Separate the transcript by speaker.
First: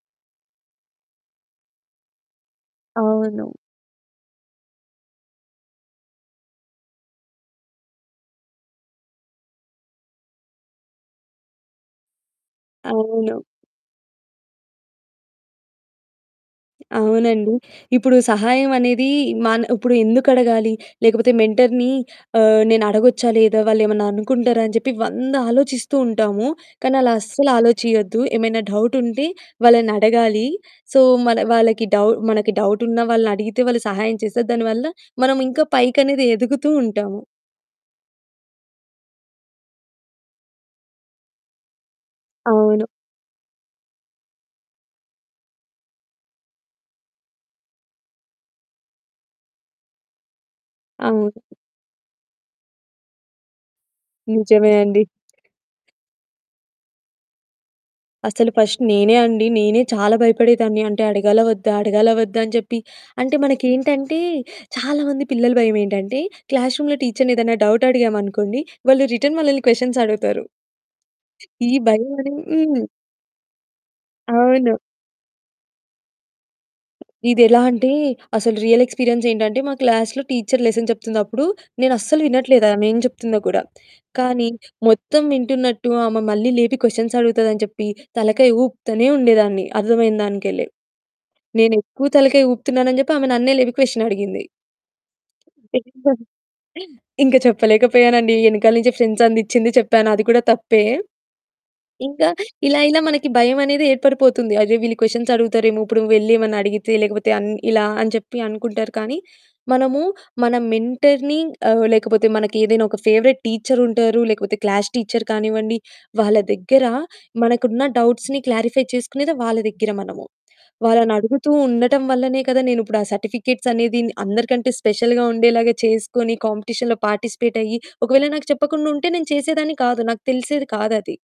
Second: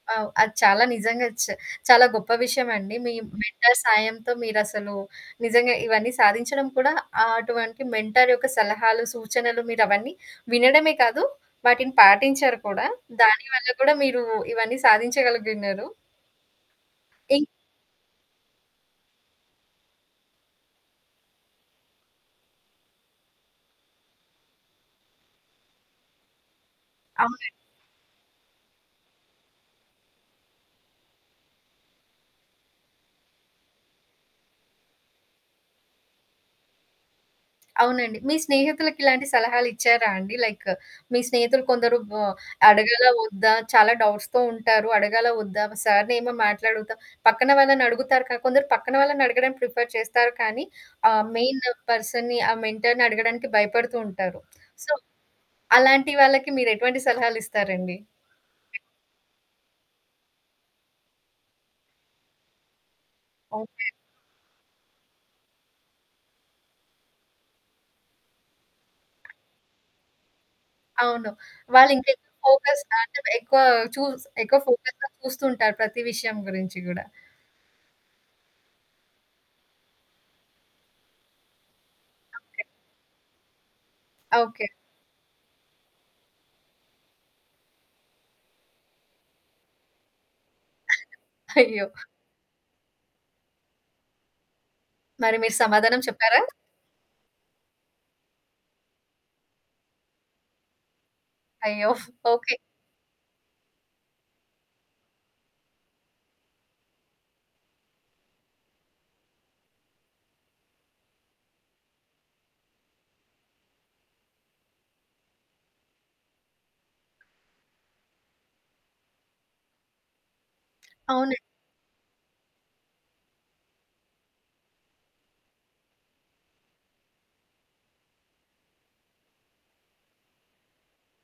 Speaker 1: అవు. అది చాలా నిజంగా చ్ చాలా గొప్ప విషయమండి. మీ
Speaker 2: అవును.
Speaker 1: మెంటర్ సాయంతో మీరసలు నిజంగా ఇవన్నీ సాధించడం కూడా ఆహ్, అటువంటి మెంటర్ యొక్క సలహాలు, సూచనలు మీరవన్నీ వినడమే కాదు. వాటిని పాటించారు కూడా.
Speaker 2: అవును.
Speaker 1: దానివల్ల కూడా మీరు ఇవన్నీ సాధించగలిగియున్నారు. ఇంక్
Speaker 2: అవునండి. ఇప్పుడు సహాయం అనేది మన ఉప్పుడెందుకు అడగాలి లేకపోతే మెంటర్‌ని ఆహ్, నేను అడగొచ్చా లేదా? వాళ్ళేమన్నా అనుకుంటారా? అని జెప్పి వంద ఆలోచిస్తూ ఉంటాము. కానీ అలా అస్సలు
Speaker 1: అవునండి.
Speaker 2: ఆలోచియొద్దు. ఏమైనా డౌటుంటే వాళ్ళని అడగాలి. సో మళ వాళ్ళకి డౌ మనకి డౌటున్న వాళ్ళనడిగితే వాళ్ళు సహాయం చేసే దానివల్ల మనం ఇంకా పైకనేది ఎదుగుతూ ఉంటాము.
Speaker 1: అవునండి. మీ స్నేహితులకి ఇలాంటి సలహాలిచ్చారా అండి? లైక్ మీ స్నేహితులు కొందరు బ
Speaker 2: అవును.
Speaker 1: అడగాలా ఒద్దా? చాలా డౌట్స్‌తో ఉంటారు. అడగాలా వద్దా? సార్‌నేమో మాట్లాడుగుతా, పక్కన వాళ్ళని అడుగుతారు కా కొందరు పక్కన వాళ్ళని అడగడం ప్రిఫర్ చేస్తారు కానీ ఆహ్,
Speaker 2: అవును.
Speaker 1: మెయిన్ పర్సన్‌ని ఆ మెంటర్‌ని అడగడానికి భయపడుతూ ఉంటారు.
Speaker 2: నిజమే
Speaker 1: సో,
Speaker 2: అండి.
Speaker 1: అలాంటి వాళ్ళకి మీరు ఎటువంటి సలహాలిస్తారండి?
Speaker 2: అసలు ఫస్ట్ నేనే అండి నేనే చాలా భయపడేదాన్ని. అంటే అడగాలవొద్దా, అడగాలవొద్దా అని జెప్పి. అంటే
Speaker 1: ఓకే.
Speaker 2: మనకేంటంటే చాలామంది పిల్లలు భయమేంటంటే క్లాస్ రూమ్‌లో టీచరుని ఏదైనా డౌటడిగామనుకోండి వాళ్ళు రిటర్న్ మనలల్ని క్వెషన్స్ అడుగుతారు.
Speaker 1: అవును.
Speaker 2: ఈ భయం
Speaker 1: వాళ్ళింకెక్కువ
Speaker 2: అని హ్మ్.
Speaker 1: ఫోకస్ అంటే ఎక్కువ చూస్ ఎక్కువ
Speaker 2: అవును.
Speaker 1: ఫోకస్‌గా చూస్తూ ఉంటారు ప్రతి విషయం గురించి గూడా.
Speaker 2: ఇది ఎలా అంటే అసలు రియల్ ఎక్స్‌పీరియన్సేంటంటే మా క్లాస్‌లో టీచరు లెసన్ చెప్తుందప్పుడు. నేను అస్సల
Speaker 1: ఓకే.
Speaker 2: వినట్లేదు ఆమేం చెప్తుందో కూడా. కానీ
Speaker 1: ఓకే.
Speaker 2: మొత్తం వింటున్నట్టు ఆమె మళ్ళీ లేపి క్వెషన్స్ అడుగుతదని చెప్పి తలకాయ ఊపుతానే ఉండేదాన్ని అర్థమైన దానికెళ్ళే.
Speaker 1: అయ్యో!
Speaker 2: నేనెక్కువ తలకాయ ఊపుతున్నానని జెప్పి ఆమె నన్నే లేపి క్వెషనడిగింది.
Speaker 1: మరి మీరు సమాధానం
Speaker 2: తెలివిగాను
Speaker 1: చెప్పారా?
Speaker 2: ఇంక చెప్పలేకపోయానండి. ఎనకాల నుంచి ఫ్రెండ్సందిచ్చింది చెప్పాను. అది కూడా తప్పే.
Speaker 1: అయ్యో!
Speaker 2: ఇంకా
Speaker 1: ఓకే.
Speaker 2: ఇలా ఇలా మనకి భయం అనేది ఏర్పడిపోతుంది. అర్రే! వీళ్ళు క్వెషన్స్ అడుగుతారేమో ఇప్పుడు వెల్లి ఏమన్నా అడిగితే ఆహ్, లేకపోతే అన్ ఇలా అని చెప్పి అనుకుంటారు. కానీ మనము మన మెంటర్‌ని మనకి ఏదైనా ఒక ఫేవరెట్ టీచరుంటారు, లేకపోతే క్లాస్ టీచరు కానివ్వండి వాళ్ళ దగ్గర మనకున్న డౌట్స్‌ని క్లారిఫై చేసుకునేది వాళ్ళ దగ్గర మనము.
Speaker 1: అవునండి.
Speaker 2: వాళ్ళనడుగుతూ ఉండటం వల్లనే కదా! నేను ఇప్పుడు ఆ సర్టిఫికేట్సనేదిన్ అందరికంటే స్పెషల్‌గా ఉండేలాగా చేసుకొని కాంపిటీషన్‌లో పార్టిసిపేటయ్యి, ఒకవేళ నాకు చెప్పకుండా ఉంటే నేను చేసేదాన్ని కాదు. నాకు తెలిసేది కాదది.